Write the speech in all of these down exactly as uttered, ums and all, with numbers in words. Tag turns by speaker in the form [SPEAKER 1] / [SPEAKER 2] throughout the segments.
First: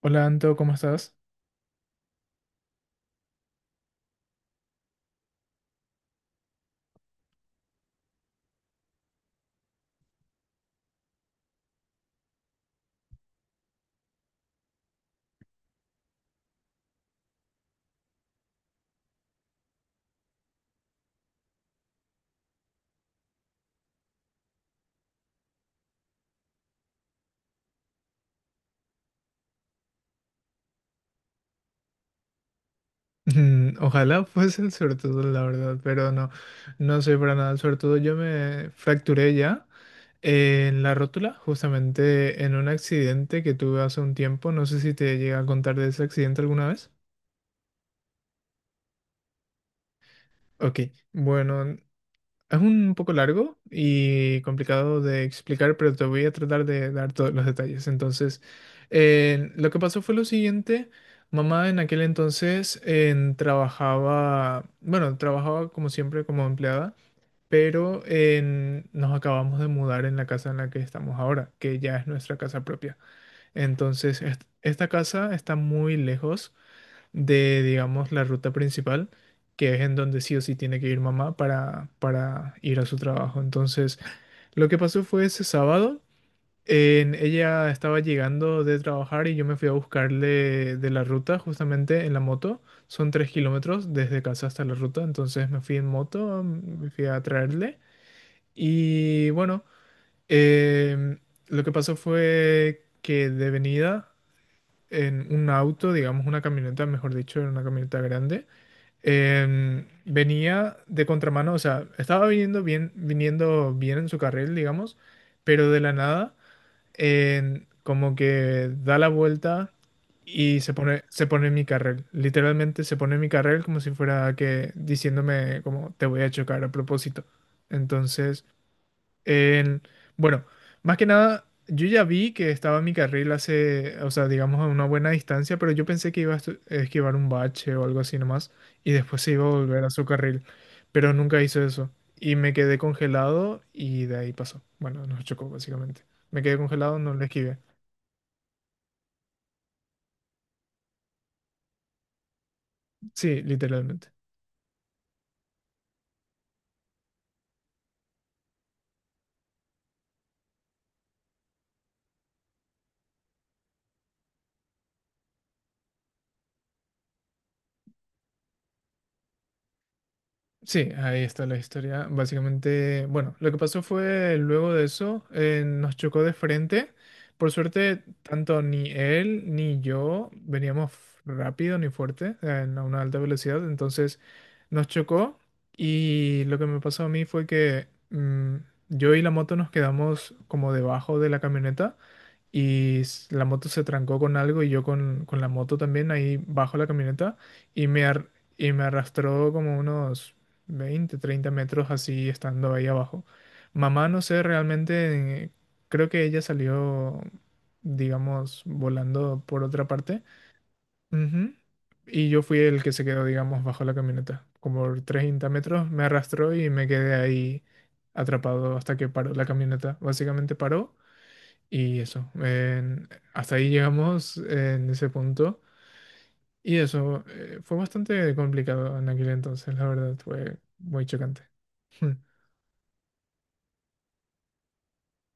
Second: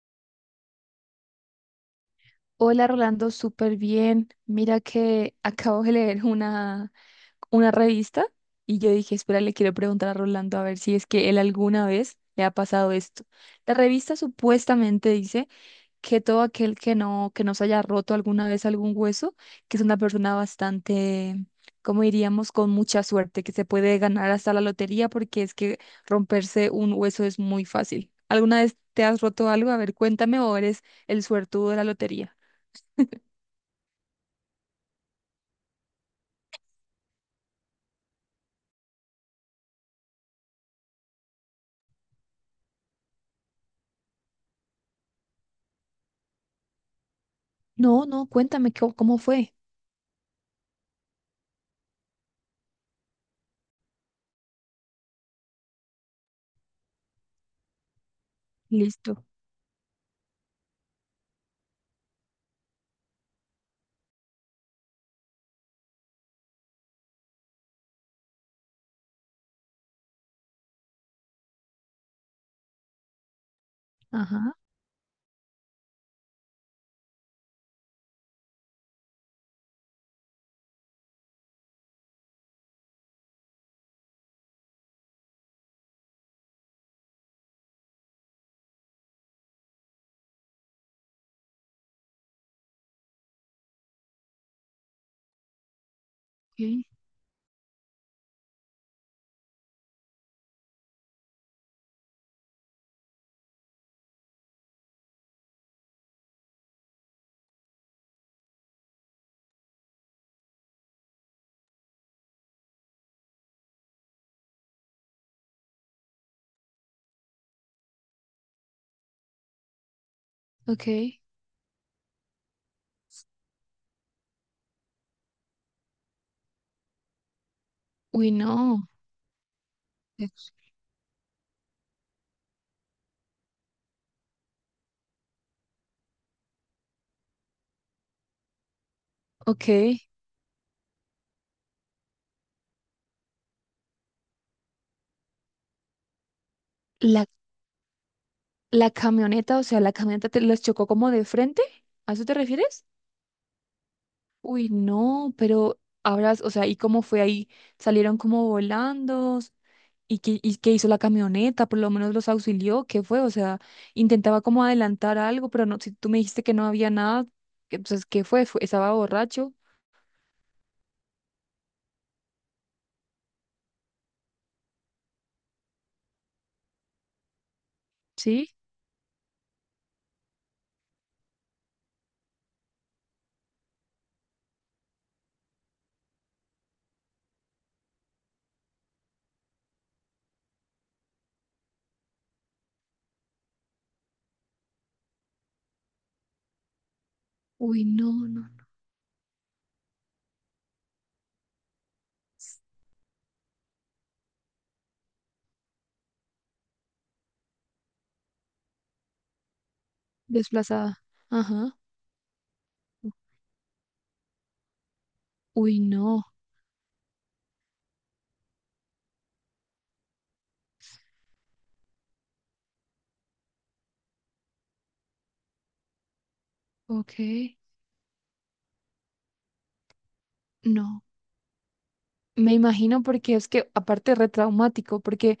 [SPEAKER 1] Hola Anto, ¿cómo estás?
[SPEAKER 2] Hola Rolando, súper bien. Mira que acabo de leer una, una revista y yo dije, espera, le quiero preguntar a Rolando a ver si es que él alguna vez le ha pasado esto. La revista supuestamente dice que todo aquel que no, que no se haya roto alguna vez algún hueso, que es una persona bastante, como diríamos, con mucha suerte, que se puede ganar hasta la lotería porque es que romperse un hueso es muy fácil. ¿Alguna vez te has roto algo? A ver, cuéntame o eres el suertudo de la lotería.
[SPEAKER 1] Mm, ojalá fuese el suertudo, la verdad, pero no, no soy para nada el suertudo. Yo me fracturé ya eh, en la rótula, justamente en un accidente que tuve hace un tiempo. No sé si te llegué a contar de ese accidente alguna vez.
[SPEAKER 2] No, no, cuéntame cómo, cómo fue.
[SPEAKER 1] Ok, bueno. Es un poco largo y complicado de explicar, pero te voy a tratar de dar todos los detalles. Entonces,
[SPEAKER 2] Listo.
[SPEAKER 1] eh, lo que pasó fue lo siguiente. Mamá en aquel entonces eh, trabajaba, bueno, trabajaba como siempre como empleada, pero eh, nos acabamos de mudar en la casa en la que estamos ahora, que ya es nuestra casa propia. Entonces, est-
[SPEAKER 2] Ajá.
[SPEAKER 1] esta casa está muy lejos de, digamos, la ruta principal, que es en donde sí o sí tiene que ir mamá para, para ir a su trabajo. Entonces, lo que pasó fue ese sábado, en- ella estaba llegando de trabajar y yo me fui a buscarle de la ruta justamente en la moto. Son tres kilómetros desde casa hasta la ruta, entonces me fui en moto,
[SPEAKER 2] Okay.
[SPEAKER 1] me fui a traerle. Y bueno, em, lo que pasó fue que de venida en un auto, digamos una camioneta, mejor dicho, era una camioneta grande em, venía de contramano, o sea, estaba viniendo bien, viniendo bien en su carril, digamos, pero de la nada, em, como que da la vuelta y se pone,
[SPEAKER 2] Okay.
[SPEAKER 1] se pone en mi carril. Literalmente se pone en mi carril como si fuera que diciéndome como te voy a chocar a propósito.
[SPEAKER 2] Uy,
[SPEAKER 1] Entonces,
[SPEAKER 2] no.
[SPEAKER 1] en-
[SPEAKER 2] Eh,
[SPEAKER 1] bueno, más que nada, yo ya vi que estaba en mi carril hace, o sea, digamos a una buena distancia, pero yo pensé que iba a estu- esquivar un bache o algo así nomás y después se iba a volver a
[SPEAKER 2] Ok.
[SPEAKER 1] su carril, pero nunca hizo eso y me quedé congelado y de ahí pasó. Bueno, nos chocó básicamente. Me quedé congelado, no
[SPEAKER 2] La,
[SPEAKER 1] le esquivé.
[SPEAKER 2] la camioneta, o sea, la camioneta te los chocó como de frente. ¿A eso te refieres?
[SPEAKER 1] Sí, literalmente.
[SPEAKER 2] Uy, no, pero ahora, o sea, ¿y cómo fue ahí? ¿Salieron como volando? ¿Y qué, y qué hizo la camioneta? Por lo menos los auxilió. ¿Qué fue? O sea, intentaba como adelantar algo, pero no, si tú me dijiste que no había nada, entonces, ¿qué fue? Fue- ¿Estaba borracho?
[SPEAKER 1] Sí, ahí está la historia. Básicamente, bueno, lo que pasó fue luego de eso, eh, nos chocó de frente. Por suerte,
[SPEAKER 2] ¿Sí?
[SPEAKER 1] tanto ni él ni yo veníamos f- rápido ni fuerte, eh, a una alta velocidad. Entonces, nos chocó y lo que me pasó a mí fue que mm, yo y la moto nos quedamos como debajo de la camioneta y s- la moto se trancó con algo y yo con, con la moto también ahí bajo la camioneta
[SPEAKER 2] Uy,
[SPEAKER 1] y me,
[SPEAKER 2] no,
[SPEAKER 1] ar-
[SPEAKER 2] no.
[SPEAKER 1] y me arrastró como unos veinte treinta metros así estando ahí abajo. Mamá, no sé realmente, eh, creo que ella salió, digamos, volando por otra parte.
[SPEAKER 2] Desplazada.
[SPEAKER 1] Ujú.
[SPEAKER 2] Ajá.
[SPEAKER 1] Y yo fui el que se quedó, digamos, bajo la camioneta. Como por treinta
[SPEAKER 2] Uy,
[SPEAKER 1] metros me
[SPEAKER 2] no.
[SPEAKER 1] arrastró y me quedé ahí atrapado hasta que paró la camioneta. Básicamente paró y eso, en- hasta ahí llegamos en ese punto. Y
[SPEAKER 2] Ok.
[SPEAKER 1] eso, eh, fue bastante complicado en aquel entonces, la verdad, fue
[SPEAKER 2] No.
[SPEAKER 1] muy chocante.
[SPEAKER 2] Me imagino porque es que aparte retraumático, porque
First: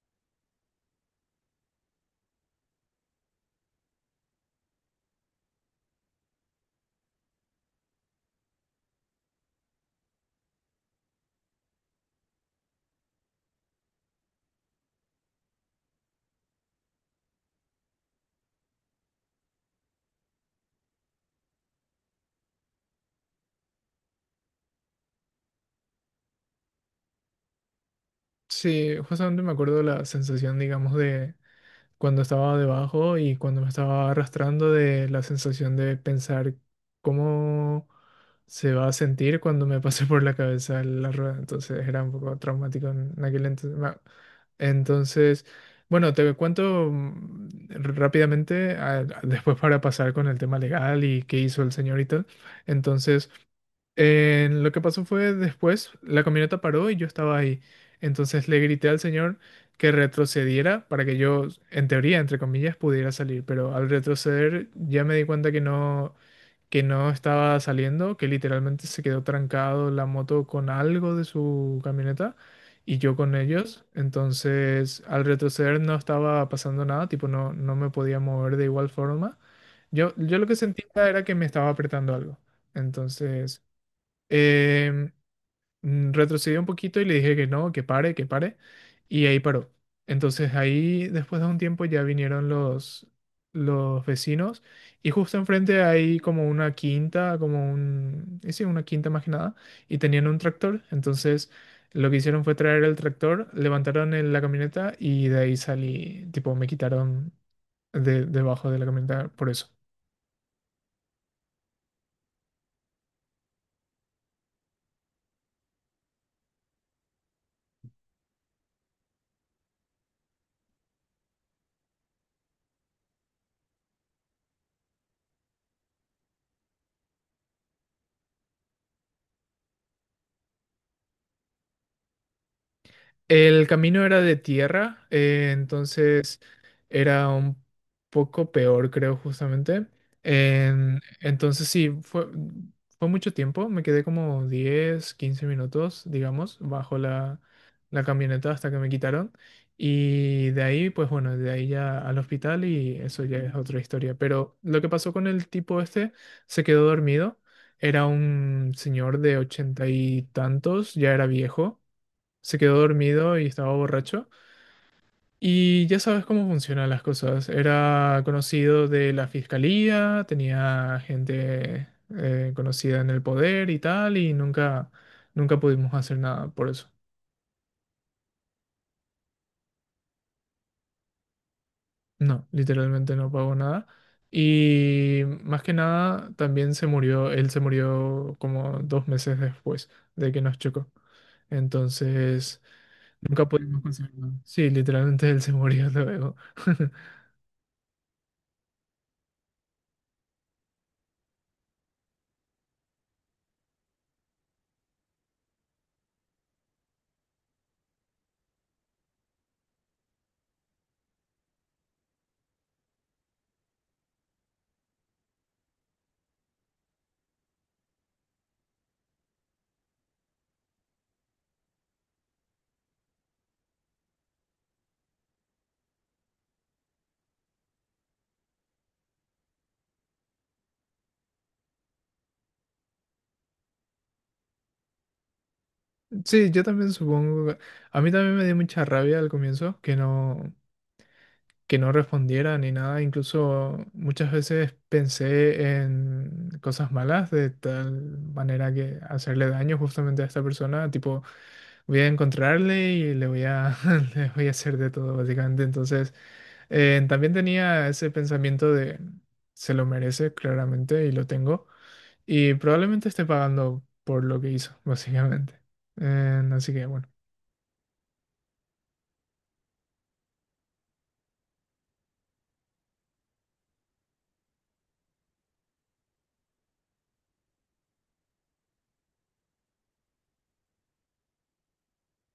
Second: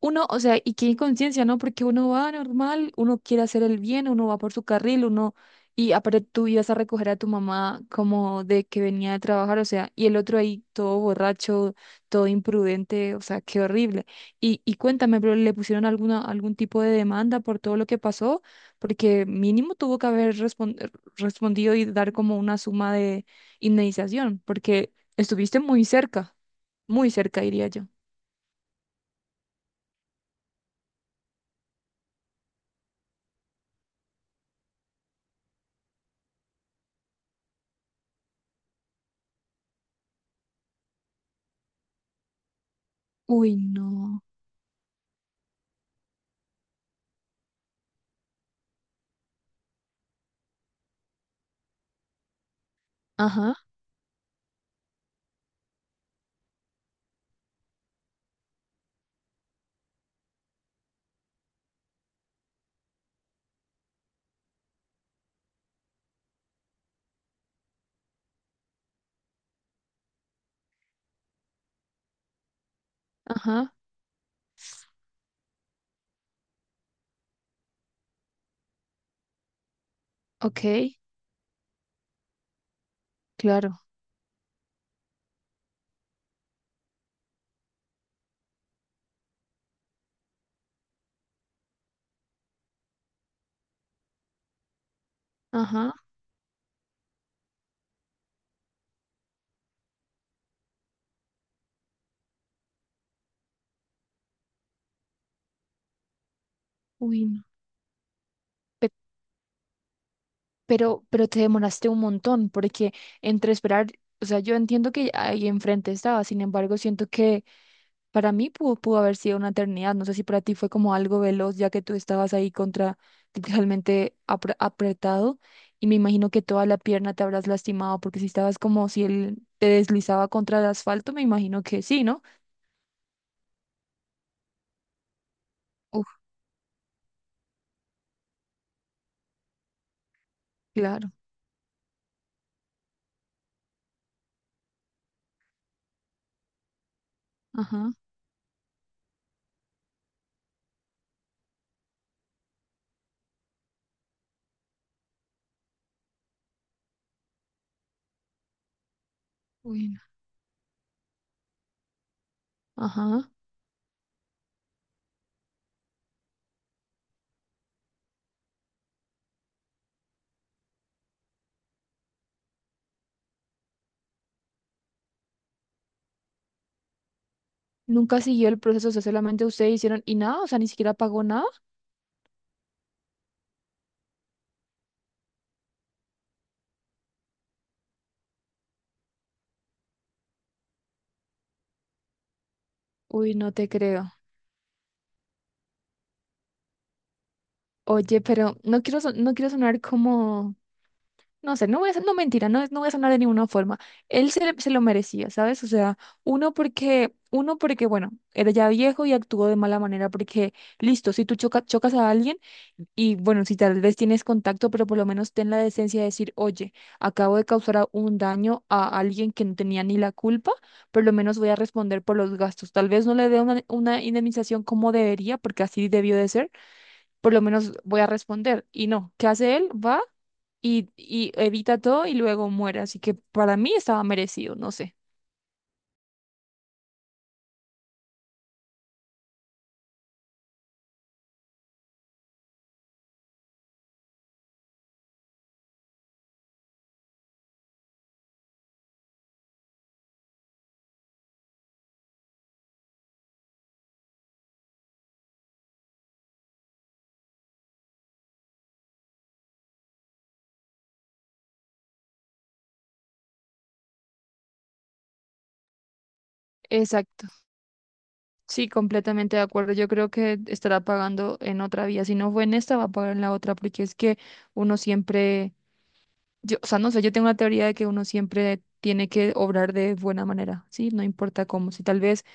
[SPEAKER 2] uno, o sea, y qué inconsciencia, ¿no? Porque uno va normal, uno quiere hacer el bien, uno va por su carril, uno, y aparte tú ibas a recoger a tu mamá como de que venía de trabajar, o sea, y el otro ahí todo borracho, todo imprudente, o sea, qué horrible. Y, y cuéntame, pero ¿le pusieron alguna, algún tipo de demanda por todo lo que pasó? Porque mínimo tuvo que haber respon- respondido y dar como una suma de indemnización, porque estuviste muy cerca, muy cerca, diría yo.
[SPEAKER 1] Sí, justamente me acuerdo la sensación, digamos, de cuando estaba debajo y cuando me estaba arrastrando de la sensación de pensar cómo se va a sentir cuando me pase por la cabeza la rueda. Entonces era un poco traumático en aquel
[SPEAKER 2] Uy,
[SPEAKER 1] entonces. Ma-
[SPEAKER 2] no.
[SPEAKER 1] Entonces, bueno, te cuento mm, rápidamente, a- a- después para pasar con el tema legal y qué hizo el señor y tal. Entonces...
[SPEAKER 2] Ajá.
[SPEAKER 1] Eh, lo que pasó fue después, la camioneta paró y yo estaba ahí. Entonces le grité al señor que retrocediera para que yo, en teoría, entre comillas, pudiera salir. Pero al retroceder ya me di cuenta que no, que no estaba saliendo, que literalmente se quedó trancado la moto con algo de su camioneta y yo con
[SPEAKER 2] Ajá.
[SPEAKER 1] ellos. Entonces al retroceder no estaba pasando nada, tipo no, no me podía mover de igual forma. Yo, yo lo que
[SPEAKER 2] Ok,
[SPEAKER 1] sentía era que me estaba apretando algo. Entonces...
[SPEAKER 2] claro.
[SPEAKER 1] Eh, mm, retrocedió un poquito y le dije que no, que pare, que pare, y ahí paró. Entonces ahí, después de un tiempo, ya vinieron los, los vecinos y justo enfrente
[SPEAKER 2] Ajá.
[SPEAKER 1] hay como una quinta, como un, eh, sí, una quinta más que nada, y tenían un tractor. Entonces lo que hicieron fue traer el tractor, levantaron el- la camioneta y de ahí salí, tipo, me
[SPEAKER 2] Uy,
[SPEAKER 1] quitaron
[SPEAKER 2] no.
[SPEAKER 1] de, debajo de la
[SPEAKER 2] Pe-
[SPEAKER 1] camioneta por eso.
[SPEAKER 2] pero, pero te demoraste un montón, porque entre esperar, o sea, yo entiendo que ahí enfrente estaba, sin embargo, siento que para mí pudo, pudo haber sido una eternidad. No sé si para ti fue como algo veloz, ya que tú estabas ahí contra literalmente apre- apretado, y me imagino que toda la pierna te habrás lastimado, porque si estabas como si él te deslizaba contra el asfalto, me imagino que sí, ¿no?
[SPEAKER 1] El camino era de tierra, eh,
[SPEAKER 2] Uf,
[SPEAKER 1] entonces era un poco peor, creo, justamente. En-
[SPEAKER 2] claro.
[SPEAKER 1] entonces sí, fue, fue mucho tiempo, me quedé como diez, quince minutos, digamos, bajo la,
[SPEAKER 2] Ajá.
[SPEAKER 1] la camioneta hasta que me quitaron. Y de ahí, pues bueno, de ahí ya al hospital y eso ya es otra historia. Pero lo que pasó con el tipo este, se quedó dormido, era un señor de ochenta
[SPEAKER 2] Uy, no.
[SPEAKER 1] y tantos, ya era viejo, se quedó
[SPEAKER 2] Ajá.
[SPEAKER 1] dormido y estaba borracho. Y ya sabes cómo funcionan las cosas. Era conocido de la fiscalía, tenía gente eh, conocida en el poder y tal, y nunca, nunca pudimos hacer nada por eso.
[SPEAKER 2] Nunca siguió el proceso, o sea, solamente ustedes hicieron y nada, o sea, ni siquiera pagó nada.
[SPEAKER 1] No, literalmente no pagó nada. Y más que nada, también se murió, él se murió como dos meses después de que nos chocó. Entonces,
[SPEAKER 2] Uy,
[SPEAKER 1] nunca
[SPEAKER 2] no te
[SPEAKER 1] pudimos
[SPEAKER 2] creo.
[SPEAKER 1] conseguir nada. Sí, literalmente él se murió luego.
[SPEAKER 2] Oye, pero no quiero, son- no quiero sonar como, no sé, no voy a, son- no mentira, no, no voy a sonar de ninguna forma. Él se, le- se lo merecía, ¿sabes? O sea, uno porque, uno porque, bueno, era ya viejo y actuó de mala manera, porque, listo, si tú choca- chocas a alguien, y bueno, si tal vez tienes contacto, pero por lo menos ten la decencia de decir, oye, acabo de causar a- un daño a alguien que no tenía ni la culpa, por lo menos voy a responder por los gastos. Tal vez no le dé una, una indemnización como debería, porque así debió de ser, por lo menos voy a responder. Y no, ¿qué hace él? Va y, y evita todo y luego muere. Así que para mí estaba merecido, no sé.
[SPEAKER 1] Sí, yo también supongo. que- A mí también me dio mucha rabia al comienzo que no, que no respondiera ni nada. Incluso muchas veces pensé en cosas malas de tal manera que hacerle daño justamente a esta persona. Tipo, voy a encontrarle y le voy a, le voy a hacer de todo, básicamente. Entonces, eh, también tenía ese pensamiento de se lo merece, claramente, y lo tengo. Y probablemente esté pagando por lo que hizo, básicamente. Eh, así que bueno.
[SPEAKER 2] Exacto. Sí, completamente de acuerdo. Yo creo que estará pagando en otra vía. Si no fue en esta, va a pagar en la otra, porque es que uno siempre. Yo, o sea, no sé, yo tengo una teoría de que uno siempre tiene que obrar de buena manera, ¿sí? No importa cómo. Si tal vez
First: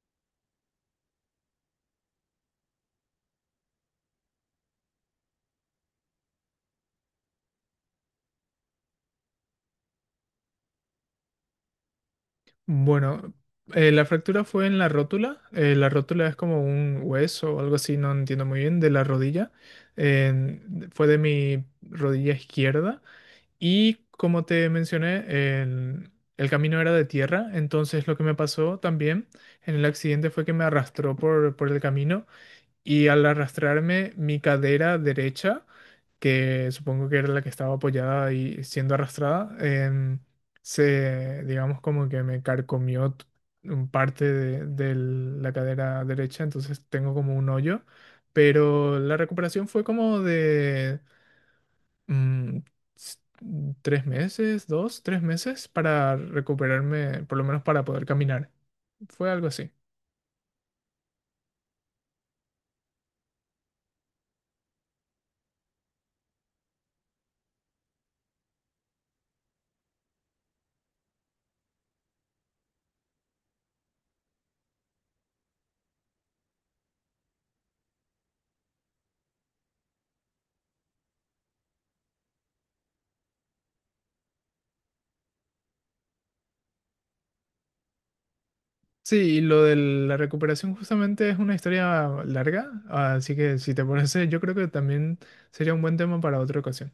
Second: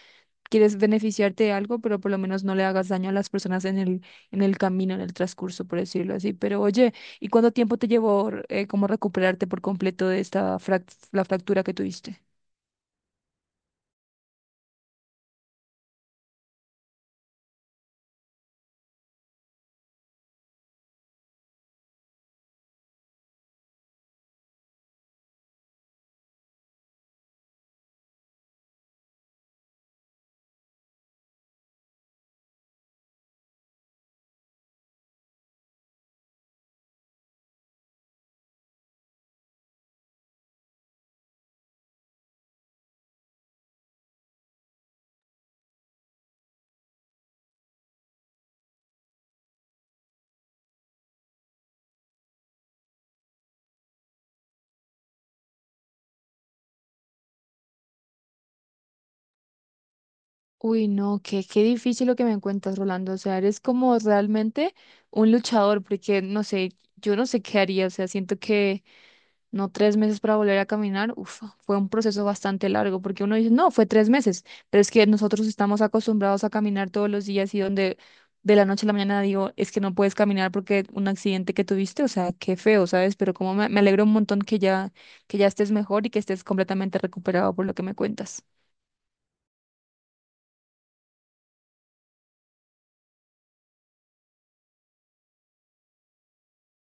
[SPEAKER 2] quieres beneficiarte de algo, pero por lo menos no le hagas daño a las personas en el, en el camino, en el transcurso, por decirlo así. Pero oye, ¿y cuánto tiempo te llevó eh, como recuperarte por completo de esta frac- la fractura que tuviste?
[SPEAKER 1] Bueno, eh, la fractura fue en la rótula. Eh, la rótula es como un hueso o algo así, no entiendo muy bien, de la rodilla. En- fue de mi rodilla izquierda. Y como te mencioné, el, el camino era de tierra. Entonces lo que me pasó también en el accidente fue que me arrastró por, por el camino y al arrastrarme mi cadera derecha, que supongo que era la que estaba apoyada y siendo arrastrada, em, se, digamos, como que me carcomió t- un parte de, de la cadera derecha, entonces tengo como un hoyo, pero la recuperación fue como de mm, s- tres meses, dos, tres meses para recuperarme, por lo menos para poder caminar. Fue algo así.
[SPEAKER 2] Uy, no, qué, qué difícil lo que me cuentas, Rolando. O sea, eres como realmente un luchador, porque no sé, yo no sé qué haría. O sea, siento que no tres meses para volver a caminar, uf, fue un proceso bastante largo, porque uno dice, no, fue tres meses, pero es que nosotros estamos acostumbrados a caminar todos los días y donde de la noche a la mañana digo, es que no puedes caminar porque un accidente que tuviste, o sea, qué feo, ¿sabes? Pero como me, me alegro un montón que ya, que ya estés mejor y que estés completamente recuperado por lo que me cuentas.
[SPEAKER 1] Sí, y lo de la recuperación justamente es una historia larga, así que si te parece, yo creo que también sería un buen tema para otra ocasión.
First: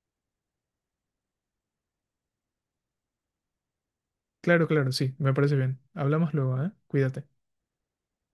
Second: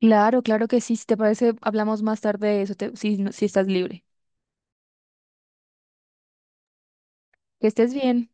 [SPEAKER 2] Claro, claro que sí, si te parece, hablamos más tarde de eso, te- si, no- si estás libre.
[SPEAKER 1] Claro, claro, sí, me parece bien. Hablamos luego, ¿eh? Cuídate.
[SPEAKER 2] Que estés bien.